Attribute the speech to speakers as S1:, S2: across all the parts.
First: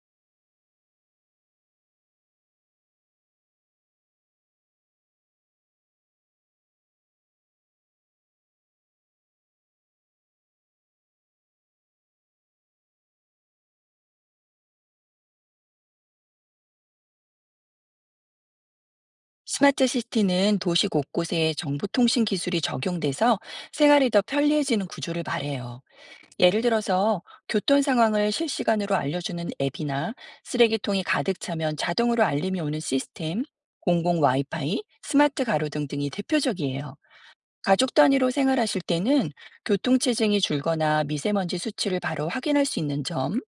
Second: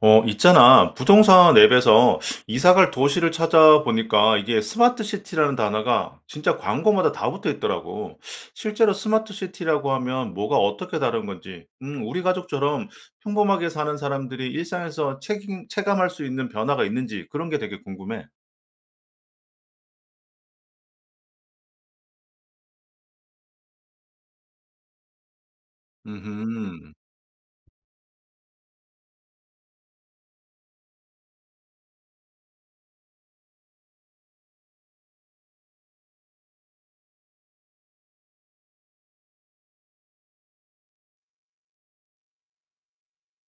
S1: 어, 있잖아. 부동산 앱에서 이사 갈 도시를 찾아보니까 이게 스마트 시티라는 단어가 진짜 광고마다 다 붙어 있더라고. 실제로 스마트 시티라고 하면 뭐가 어떻게 다른 건지, 우리 가족처럼 평범하게 사는 사람들이 일상에서 체감할 수 있는 변화가 있는지 그런 게 되게 궁금해.
S2: 스마트 시티는 도시 곳곳에 정보통신 기술이 적용돼서 생활이 더 편리해지는 구조를 말해요. 예를
S1: 음,
S2: 들어서 교통 상황을 실시간으로 알려주는 앱이나 쓰레기통이 가득 차면 자동으로 알림이 오는 시스템, 공공 와이파이, 스마트 가로등 등이 대표적이에요. 가족 단위로 생활하실 때는 교통체증이 줄거나 미세먼지 수치를 바로 확인할 수 있는 점,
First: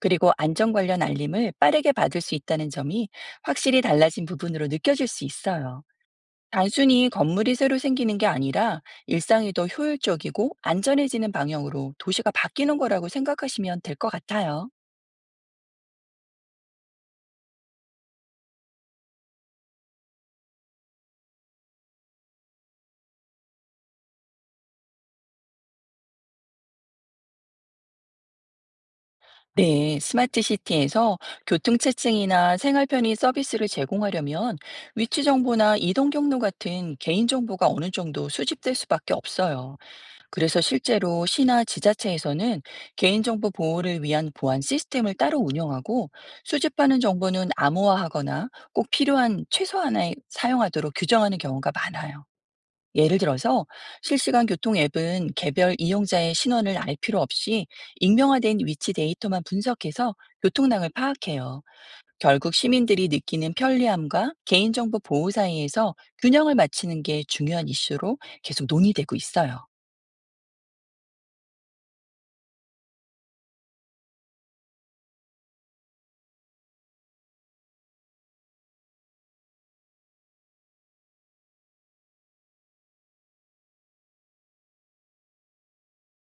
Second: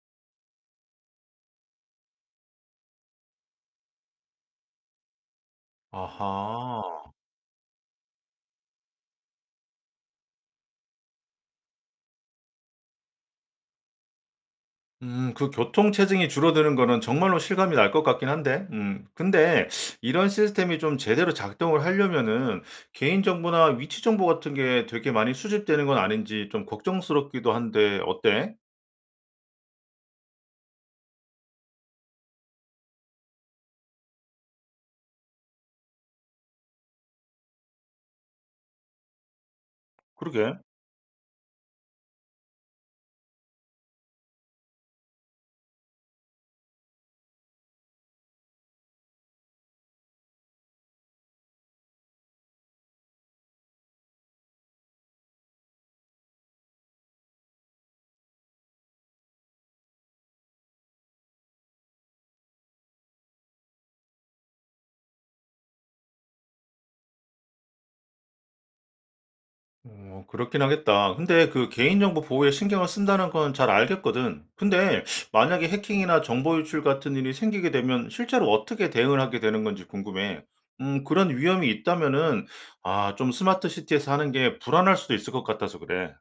S2: 그리고 안전 관련 알림을 빠르게 받을 수 있다는 점이 확실히 달라진 부분으로 느껴질 수 있어요.
S1: 아하.
S2: 단순히 건물이 새로 생기는 게 아니라 일상이 더 효율적이고 안전해지는 방향으로 도시가 바뀌는 거라고 생각하시면 될 것 같아요.
S1: 그 교통 체증이 줄어드는 거는 정말로 실감이 날 것 같긴 한데 근데 이런 시스템이 좀 제대로 작동을 하려면은 개인 정보나 위치 정보 같은 게 되게 많이 수집되는 건 아닌지 좀 걱정스럽기도 한데 어때?
S2: 네, 스마트 시티에서 교통체증이나 생활 편의 서비스를 제공하려면 위치 정보나 이동 경로 같은 개인 정보가 어느 정도 수집될 수밖에 없어요.
S1: 그러게.
S2: 그래서 실제로 시나 지자체에서는 개인정보 보호를 위한 보안 시스템을 따로 운영하고, 수집하는 정보는 암호화하거나 꼭 필요한 최소한에 사용하도록 규정하는 경우가 많아요. 예를 들어서 실시간 교통 앱은 개별 이용자의 신원을 알 필요 없이 익명화된 위치 데이터만 분석해서 교통량을 파악해요. 결국 시민들이 느끼는 편리함과 개인정보 보호 사이에서 균형을 맞추는 게 중요한 이슈로 계속 논의되고 있어요.
S1: 어 그렇긴 하겠다. 근데 그 개인정보 보호에 신경을 쓴다는 건 잘 알겠거든. 근데 만약에 해킹이나 정보 유출 같은 일이 생기게 되면 실제로 어떻게 대응을 하게 되는 건지 궁금해. 그런 위험이 있다면은, 아, 좀 스마트 시티에서 하는 게 불안할 수도 있을 것 같아서 그래.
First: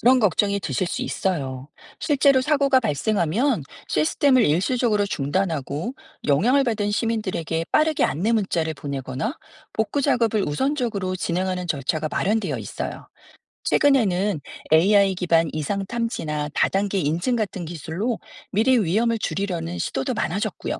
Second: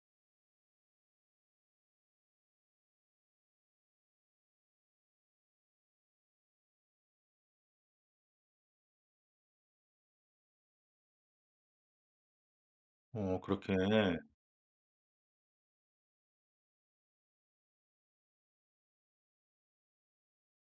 S2: 그런 걱정이 드실 수 있어요. 실제로 사고가 발생하면 시스템을 일시적으로 중단하고, 영향을 받은 시민들에게 빠르게 안내 문자를 보내거나 복구 작업을 우선적으로 진행하는 절차가 마련되어 있어요.
S1: 어, 그렇게.
S2: 최근에는 AI 기반 이상 탐지나 다단계 인증 같은 기술로 미래 위험을 줄이려는 시도도 많아졌고요.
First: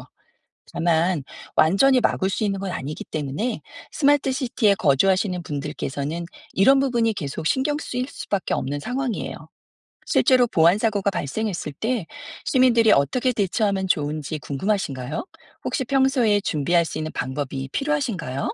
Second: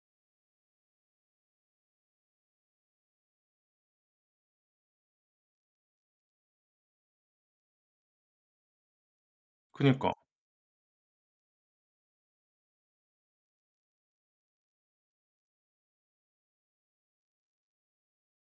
S2: 다만 완전히 막을 수 있는 건 아니기 때문에 스마트 시티에 거주하시는 분들께서는 이런 부분이 계속 신경 쓰일 수밖에 없는 상황이에요.
S1: 그니까.
S2: 실제로 보안 사고가 발생했을 때 시민들이 어떻게 대처하면 좋은지 궁금하신가요? 혹시 평소에 준비할 수 있는 방법이 필요하신가요?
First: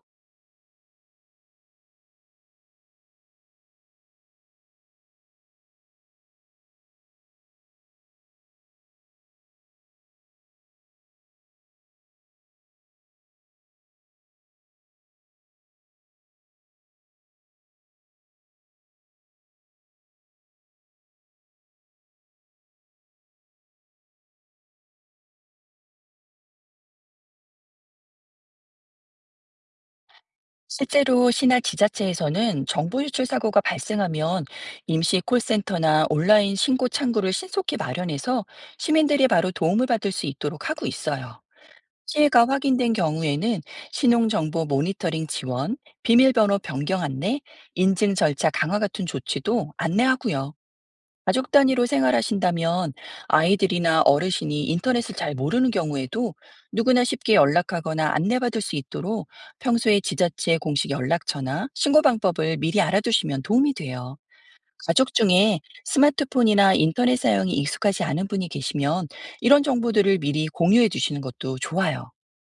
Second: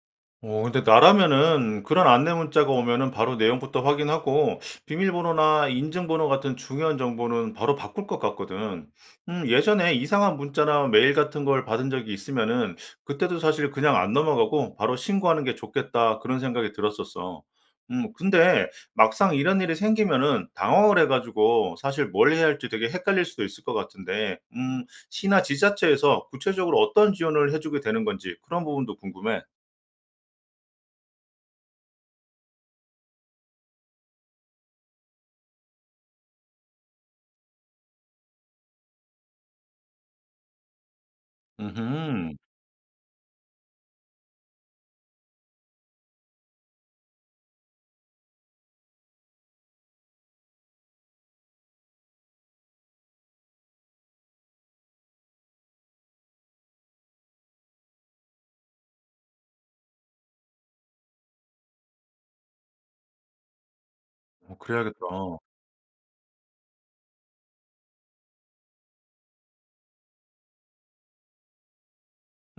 S1: 어 근데 나라면은 그런 안내 문자가 오면은 바로 내용부터 확인하고 비밀번호나 인증번호 같은 중요한 정보는 바로 바꿀 것 같거든. 예전에 이상한 문자나 메일 같은 걸 받은 적이 있으면은 그때도 사실 그냥 안 넘어가고 바로 신고하는 게 좋겠다 그런 생각이 들었었어. 근데 막상 이런 일이 생기면은 당황을 해가지고 사실 뭘 해야 할지 되게 헷갈릴 수도 있을 것 같은데, 시나 지자체에서 구체적으로 어떤 지원을 해주게 되는 건지 그런 부분도 궁금해.
S2: 실제로 시나 지자체에서는 정보 유출 사고가 발생하면 임시 콜센터나 온라인 신고 창구를 신속히 마련해서 시민들이 바로 도움을 받을 수 있도록 하고 있어요.
S1: 음흠.
S2: 피해가 확인된 경우에는 신용정보 모니터링 지원, 비밀번호 변경 안내, 인증 절차 강화 같은 조치도 안내하고요. 가족 단위로 생활하신다면 아이들이나 어르신이 인터넷을 잘 모르는 경우에도 누구나 쉽게 연락하거나 안내받을 수 있도록 평소에 지자체 공식 연락처나 신고 방법을 미리 알아두시면 도움이 돼요.
S1: 어 그래야겠다.
S2: 가족 중에 스마트폰이나 인터넷 사용이 익숙하지 않은 분이 계시면 이런 정보들을 미리 공유해 주시는 것도 좋아요.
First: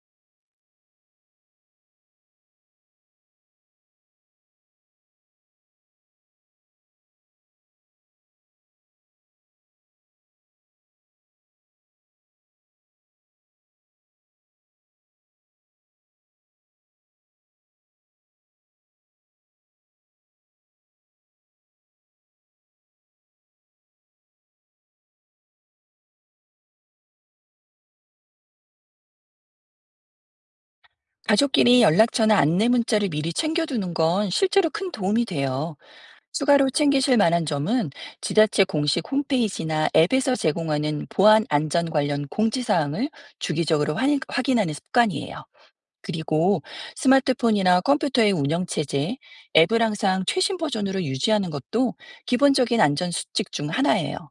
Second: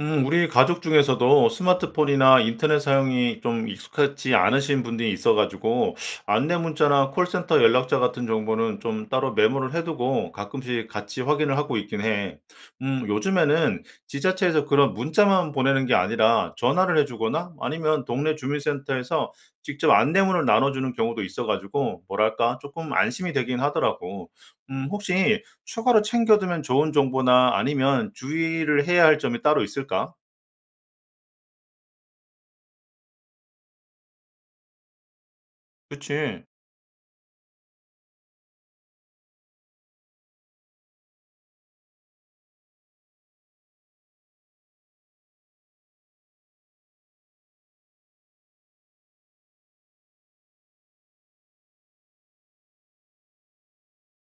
S1: 우리 가족 중에서도 스마트폰이나 인터넷 사용이 좀 익숙하지 않으신 분들이 있어 가지고 안내 문자나 콜센터 연락처 같은 정보는 좀 따로 메모를 해 두고 가끔씩 같이 확인을 하고 있긴 해. 요즘에는 지자체에서 그런 문자만 보내는 게 아니라 전화를 해 주거나 아니면 동네 주민센터에서 직접 안내문을 나눠 주는 경우도 있어 가지고 뭐랄까 조금 안심이 되긴 하더라고. 혹시 추가로 챙겨두면 좋은 정보나 아니면 주의를 해야 할 점이 따로 있을까?
S2: 가족끼리 연락처나 안내 문자를 미리 챙겨두는 건 실제로 큰 도움이 돼요.
S1: 그치.
S2: 추가로 챙기실 만한 점은 지자체 공식 홈페이지나 앱에서 제공하는 보안 안전 관련 공지사항을 주기적으로 확인하는 습관이에요. 그리고 스마트폰이나 컴퓨터의 운영체제, 앱을 항상 최신 버전으로 유지하는 것도 기본적인 안전 수칙 중 하나예요.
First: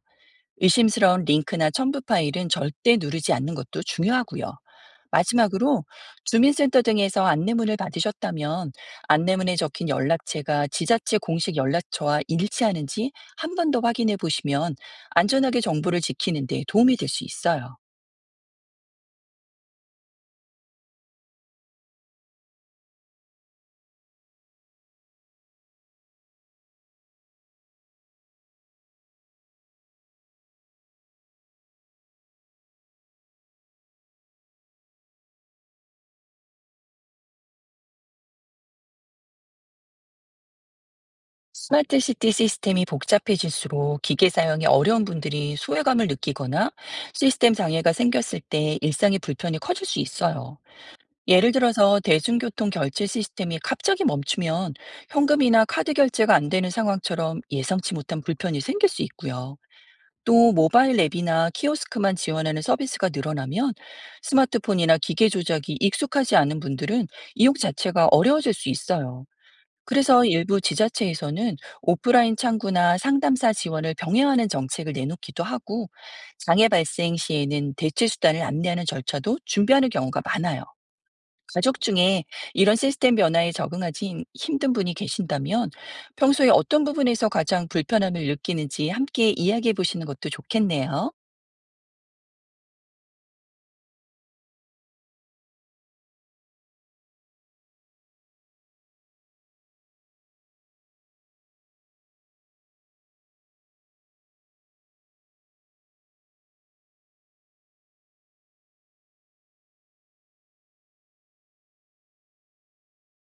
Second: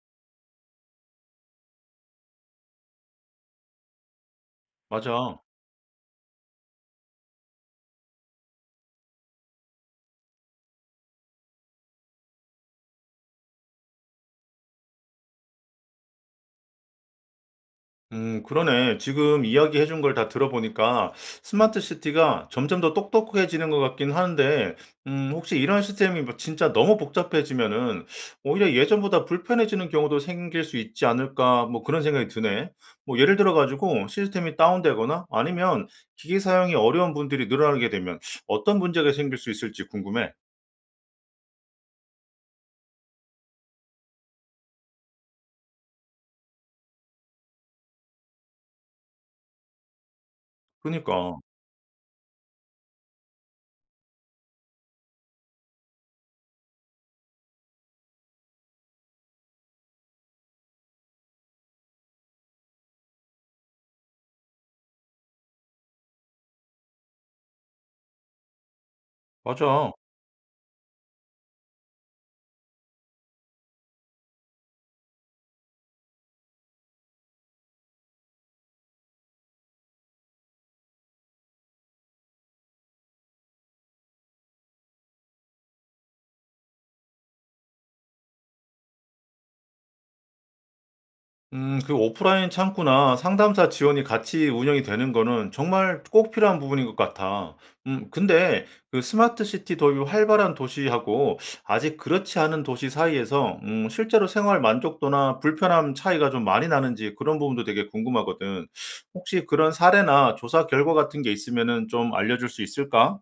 S2: 의심스러운 링크나 첨부 파일은 절대 누르지 않는 것도 중요하고요.
S1: 맞아.
S2: 마지막으로 주민센터 등에서 안내문을 받으셨다면 안내문에 적힌 연락처가 지자체 공식 연락처와 일치하는지 한 번 더 확인해 보시면 안전하게 정보를 지키는 데 도움이 될 수 있어요.
S1: 그러네. 지금 이야기해 준 걸 다 들어보니까 스마트 시티가 점점 더 똑똑해지는 것 같긴 하는데, 혹시 이런 시스템이 뭐 진짜 너무 복잡해지면은 오히려 예전보다 불편해지는 경우도 생길 수 있지 않을까? 뭐 그런 생각이 드네. 뭐 예를 들어 가지고 시스템이 다운되거나 아니면 기기 사용이 어려운 분들이 늘어나게 되면 어떤 문제가 생길 수 있을지 궁금해.
S2: 스마트 시티 시스템이 복잡해질수록 기계 사용이 어려운 분들이 소외감을 느끼거나 시스템 장애가 생겼을 때 일상의 불편이 커질 수 있어요.
S1: 그니까. 러
S2: 예를 들어서 대중교통 결제 시스템이 갑자기 멈추면 현금이나 카드 결제가 안 되는 상황처럼 예상치 못한 불편이 생길 수 있고요. 또 모바일 앱이나 키오스크만 지원하는 서비스가 늘어나면 스마트폰이나 기계 조작이 익숙하지 않은 분들은 이용 자체가 어려워질 수 있어요.
S1: 맞아.
S2: 그래서 일부 지자체에서는 오프라인 창구나 상담사 지원을 병행하는 정책을 내놓기도 하고, 장애 발생 시에는 대체 수단을 안내하는 절차도 준비하는 경우가 많아요. 가족 중에 이런 시스템 변화에 적응하지 힘든 분이 계신다면 평소에 어떤 부분에서 가장 불편함을 느끼는지 함께 이야기해 보시는 것도 좋겠네요.
S1: 그 오프라인 창구나 상담사 지원이 같이 운영이 되는 거는 정말 꼭 필요한 부분인 것 같아. 근데 그 스마트 시티 도입이 활발한 도시하고 아직 그렇지 않은 도시 사이에서 실제로 생활 만족도나 불편함 차이가 좀 많이 나는지 그런 부분도 되게 궁금하거든. 혹시 그런 사례나 조사 결과 같은 게 있으면은 좀 알려줄 수 있을까?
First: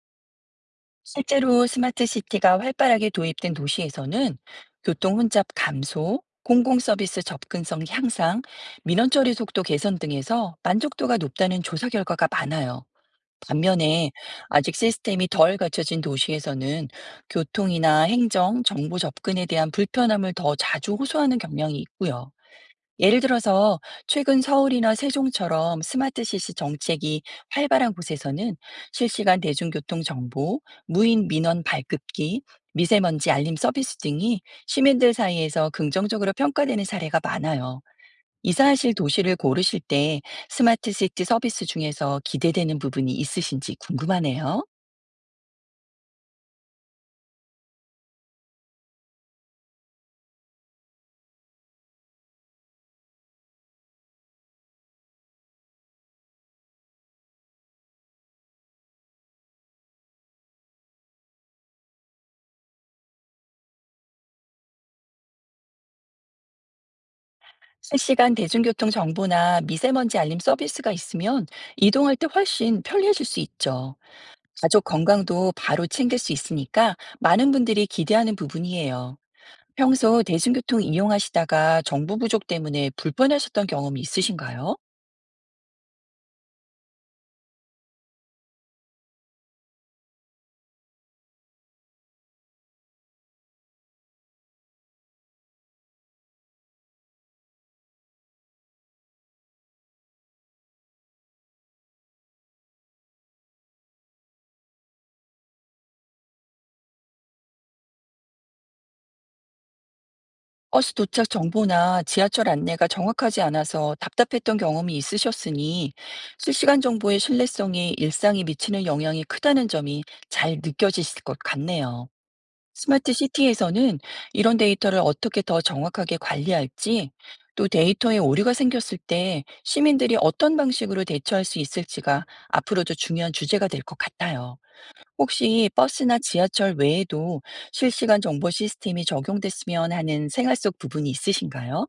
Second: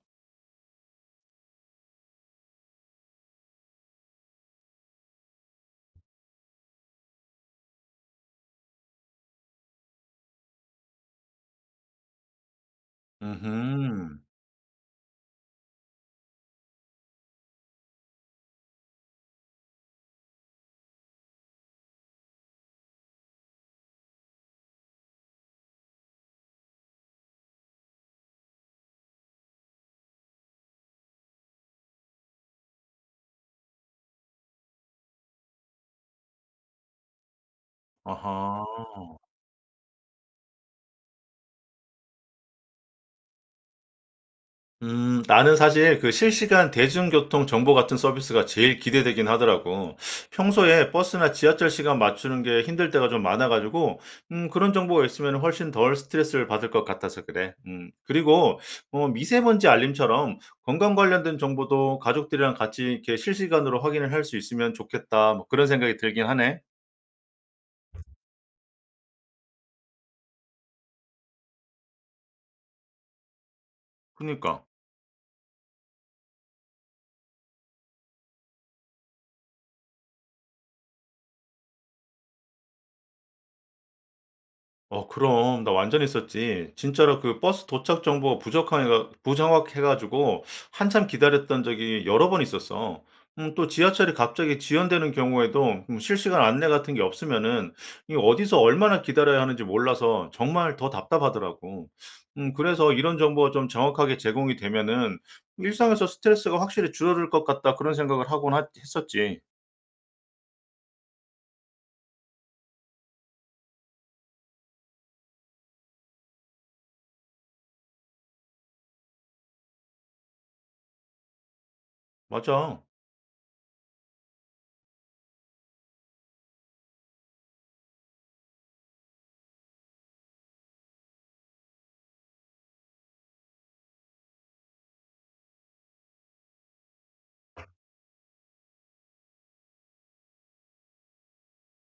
S2: 실제로 스마트 시티가 활발하게 도입된 도시에서는 교통 혼잡 감소, 공공 서비스 접근성 향상, 민원 처리 속도 개선 등에서 만족도가 높다는 조사 결과가 많아요. 반면에
S1: 음
S2: 아직 시스템이 덜 갖춰진 도시에서는 교통이나 행정, 정보 접근에 대한 불편함을 더 자주 호소하는 경향이 있고요. 예를 들어서 최근 서울이나 세종처럼 스마트 시시 정책이 활발한 곳에서는 실시간 대중교통 정보, 무인 민원 발급기, 미세먼지 알림 서비스 등이 시민들 사이에서 긍정적으로 평가되는 사례가 많아요.
S1: 아하.
S2: 이사하실 도시를 고르실 때 스마트 시티 서비스 중에서 기대되는 부분이 있으신지 궁금하네요.
S1: 나는 사실 그 실시간 대중교통 정보 같은 서비스가 제일 기대되긴 하더라고. 평소에 버스나 지하철 시간 맞추는 게 힘들 때가 좀 많아 가지고 그런 정보가 있으면 훨씬 덜 스트레스를 받을 것 같아서 그래. 그리고 어 미세먼지 알림처럼 건강 관련된 정보도 가족들이랑 같이 이렇게 실시간으로 확인을 할 수 있으면 좋겠다. 뭐 그런 생각이 들긴 하네.
S2: 실시간 대중교통 정보나 미세먼지 알림 서비스가 있으면 이동할 때 훨씬 편리해질 수 있죠.
S1: 그니까. 러
S2: 가족 건강도 바로 챙길 수 있으니까 많은 분들이 기대하는 부분이에요. 평소 대중교통 이용하시다가 정보 부족 때문에 불편하셨던 경험이 있으신가요?
S1: 어 그럼. 나 완전히 었지 진짜로 그 버스 도착 정보가 부적항해가 부정확해 가지고 한참 기다렸던 적이 여러 번 있었어. 또 지하철이 갑자기 지연되는 경우에도 실시간 안내 같은 게 없으면은 이 어디서 얼마나 기다려야 하는지 몰라서 정말 더 답답하더라고. 그래서 이런 정보가 좀 정확하게 제공이 되면은 일상에서 스트레스가 확실히 줄어들 것 같다 그런 생각을 하곤 하 했었지.
S2: 버스 도착 정보나 지하철 안내가 정확하지 않아서 답답했던 경험이 있으셨으니 실시간 정보의 신뢰성이 일상에 미치는 영향이 크다는 점이 잘 느껴지실 것 같네요.
S1: 맞아.
S2: 스마트 시티에서는 이런 데이터를 어떻게 더 정확하게 관리할지, 또 데이터에 오류가 생겼을 때 시민들이 어떤 방식으로 대처할 수 있을지가 앞으로도 중요한 주제가 될 것 같아요. 혹시 버스나 지하철 외에도 실시간 정보 시스템이 적용됐으면 하는 생활 속 부분이 있으신가요?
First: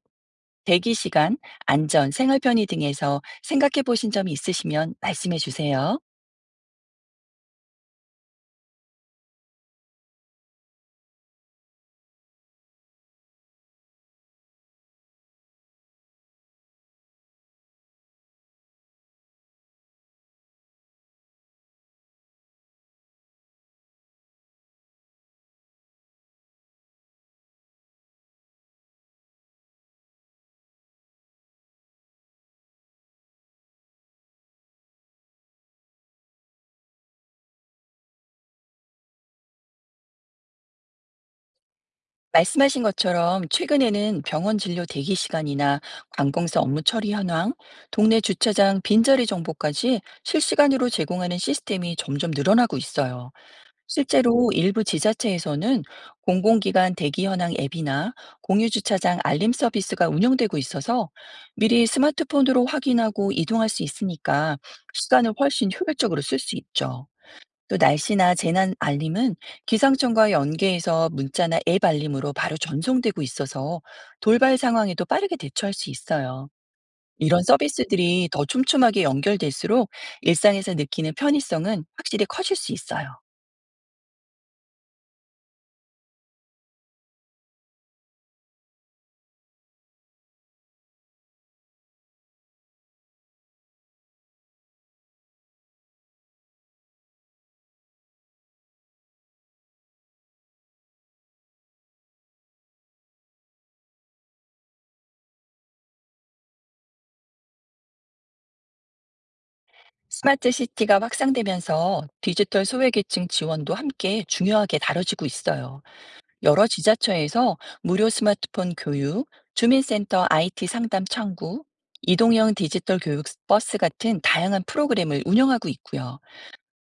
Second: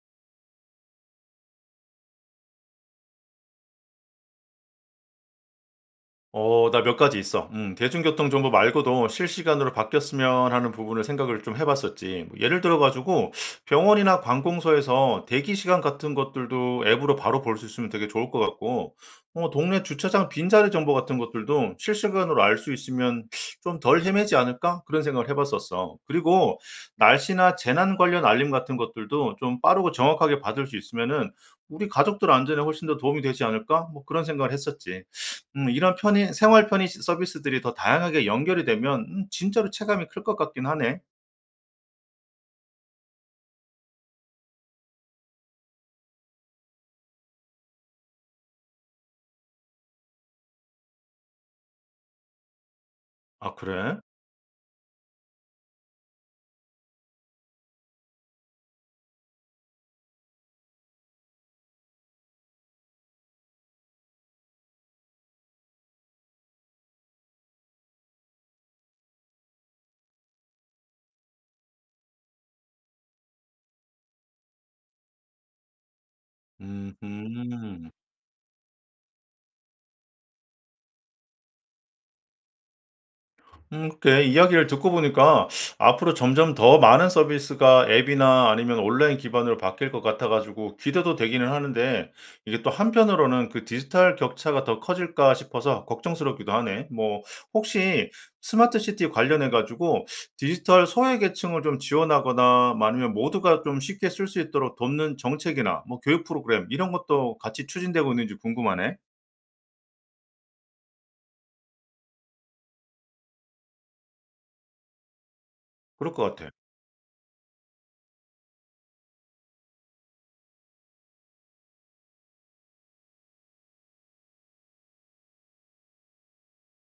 S2: 대기 시간, 안전, 생활 편의 등에서 생각해 보신 점이 있으시면 말씀해 주세요.
S1: 어, 나 몇 가지 있어. 대중교통 정보 말고도 실시간으로 바뀌었으면 하는 부분을 생각을 좀 해봤었지. 뭐 예를 들어가지고 병원이나 관공서에서 대기 시간 같은 것들도 앱으로 바로 볼 수 있으면 되게 좋을 것 같고, 어, 동네 주차장 빈자리 정보 같은 것들도 실시간으로 알 수 있으면 좀 덜 헤매지 않을까? 그런 생각을 해봤었어. 그리고 날씨나 재난 관련 알림 같은 것들도 좀 빠르고 정확하게 받을 수 있으면은 우리 가족들 안전에 훨씬 더 도움이 되지 않을까? 뭐 그런 생각을 했었지. 이런 편의 생활 편의 시 서비스들이 더 다양하게 연결이 되면 진짜로 체감이 클 것 같긴 하네.
S2: 말씀하신 것처럼 최근에는 병원 진료 대기 시간이나 관공서 업무 처리 현황, 동네 주차장 빈자리 정보까지 실시간으로 제공하는 시스템이 점점 늘어나고 있어요.
S1: 아 그래?
S2: 실제로 일부 지자체에서는 공공기관 대기 현황 앱이나 공유주차장 알림 서비스가 운영되고 있어서 미리 스마트폰으로 확인하고 이동할 수 있으니까 시간을 훨씬 효율적으로 쓸 수 있죠. 또 날씨나 재난 알림은 기상청과 연계해서 문자나 앱 알림으로 바로 전송되고 있어서 돌발 상황에도 빠르게 대처할 수 있어요. 이런
S1: 음음.
S2: 서비스들이 더 촘촘하게 연결될수록 일상에서 느끼는 편의성은 확실히 커질 수 있어요.
S1: 그렇게 이야기를 듣고 보니까 앞으로 점점 더 많은 서비스가 앱이나 아니면 온라인 기반으로 바뀔 것 같아가지고 기대도 되기는 하는데 이게 또 한편으로는 그 디지털 격차가 더 커질까 싶어서 걱정스럽기도 하네. 뭐 혹시 스마트 시티 관련해가지고 디지털 소외계층을 좀 지원하거나 아니면 모두가 좀 쉽게 쓸 수 있도록 돕는 정책이나 뭐 교육 프로그램 이런 것도 같이 추진되고 있는지 궁금하네.
S2: 스마트 시티가 확산되면서 디지털 소외계층 지원도 함께 중요하게 다뤄지고 있어요.
S1: 그럴 것 같아.
S2: 여러 지자체에서 무료 스마트폰 교육, 주민센터 IT 상담 창구, 이동형 디지털 교육 버스 같은 다양한 프로그램을 운영하고 있고요.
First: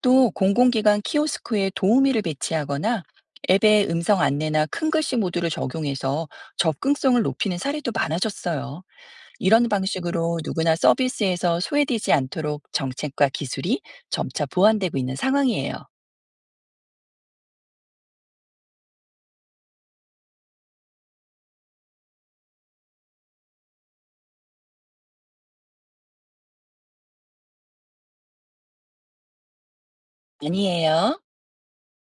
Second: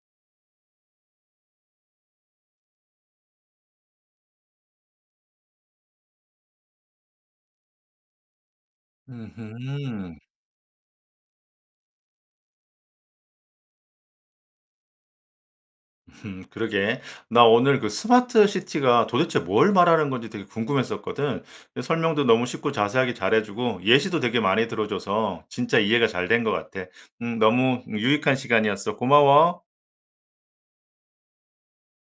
S2: 또 공공기관 키오스크에 도우미를 배치하거나 앱에 음성 안내나 큰 글씨 모드를 적용해서 접근성을 높이는 사례도 많아졌어요. 이런
S1: 음.
S2: 방식으로 누구나 서비스에서 소외되지 않도록 정책과 기술이 점차 보완되고 있는 상황이에요.
S1: 그러게. 나 오늘 그 스마트 시티가 도대체 뭘 말하는 건지 되게 궁금했었거든. 근데 설명도 너무 쉽고 자세하게 잘해주고 예시도 되게 많이 들어줘서 진짜 이해가 잘 된 것 같아. 너무 유익한 시간이었어. 고마워.
S2: 아니에요.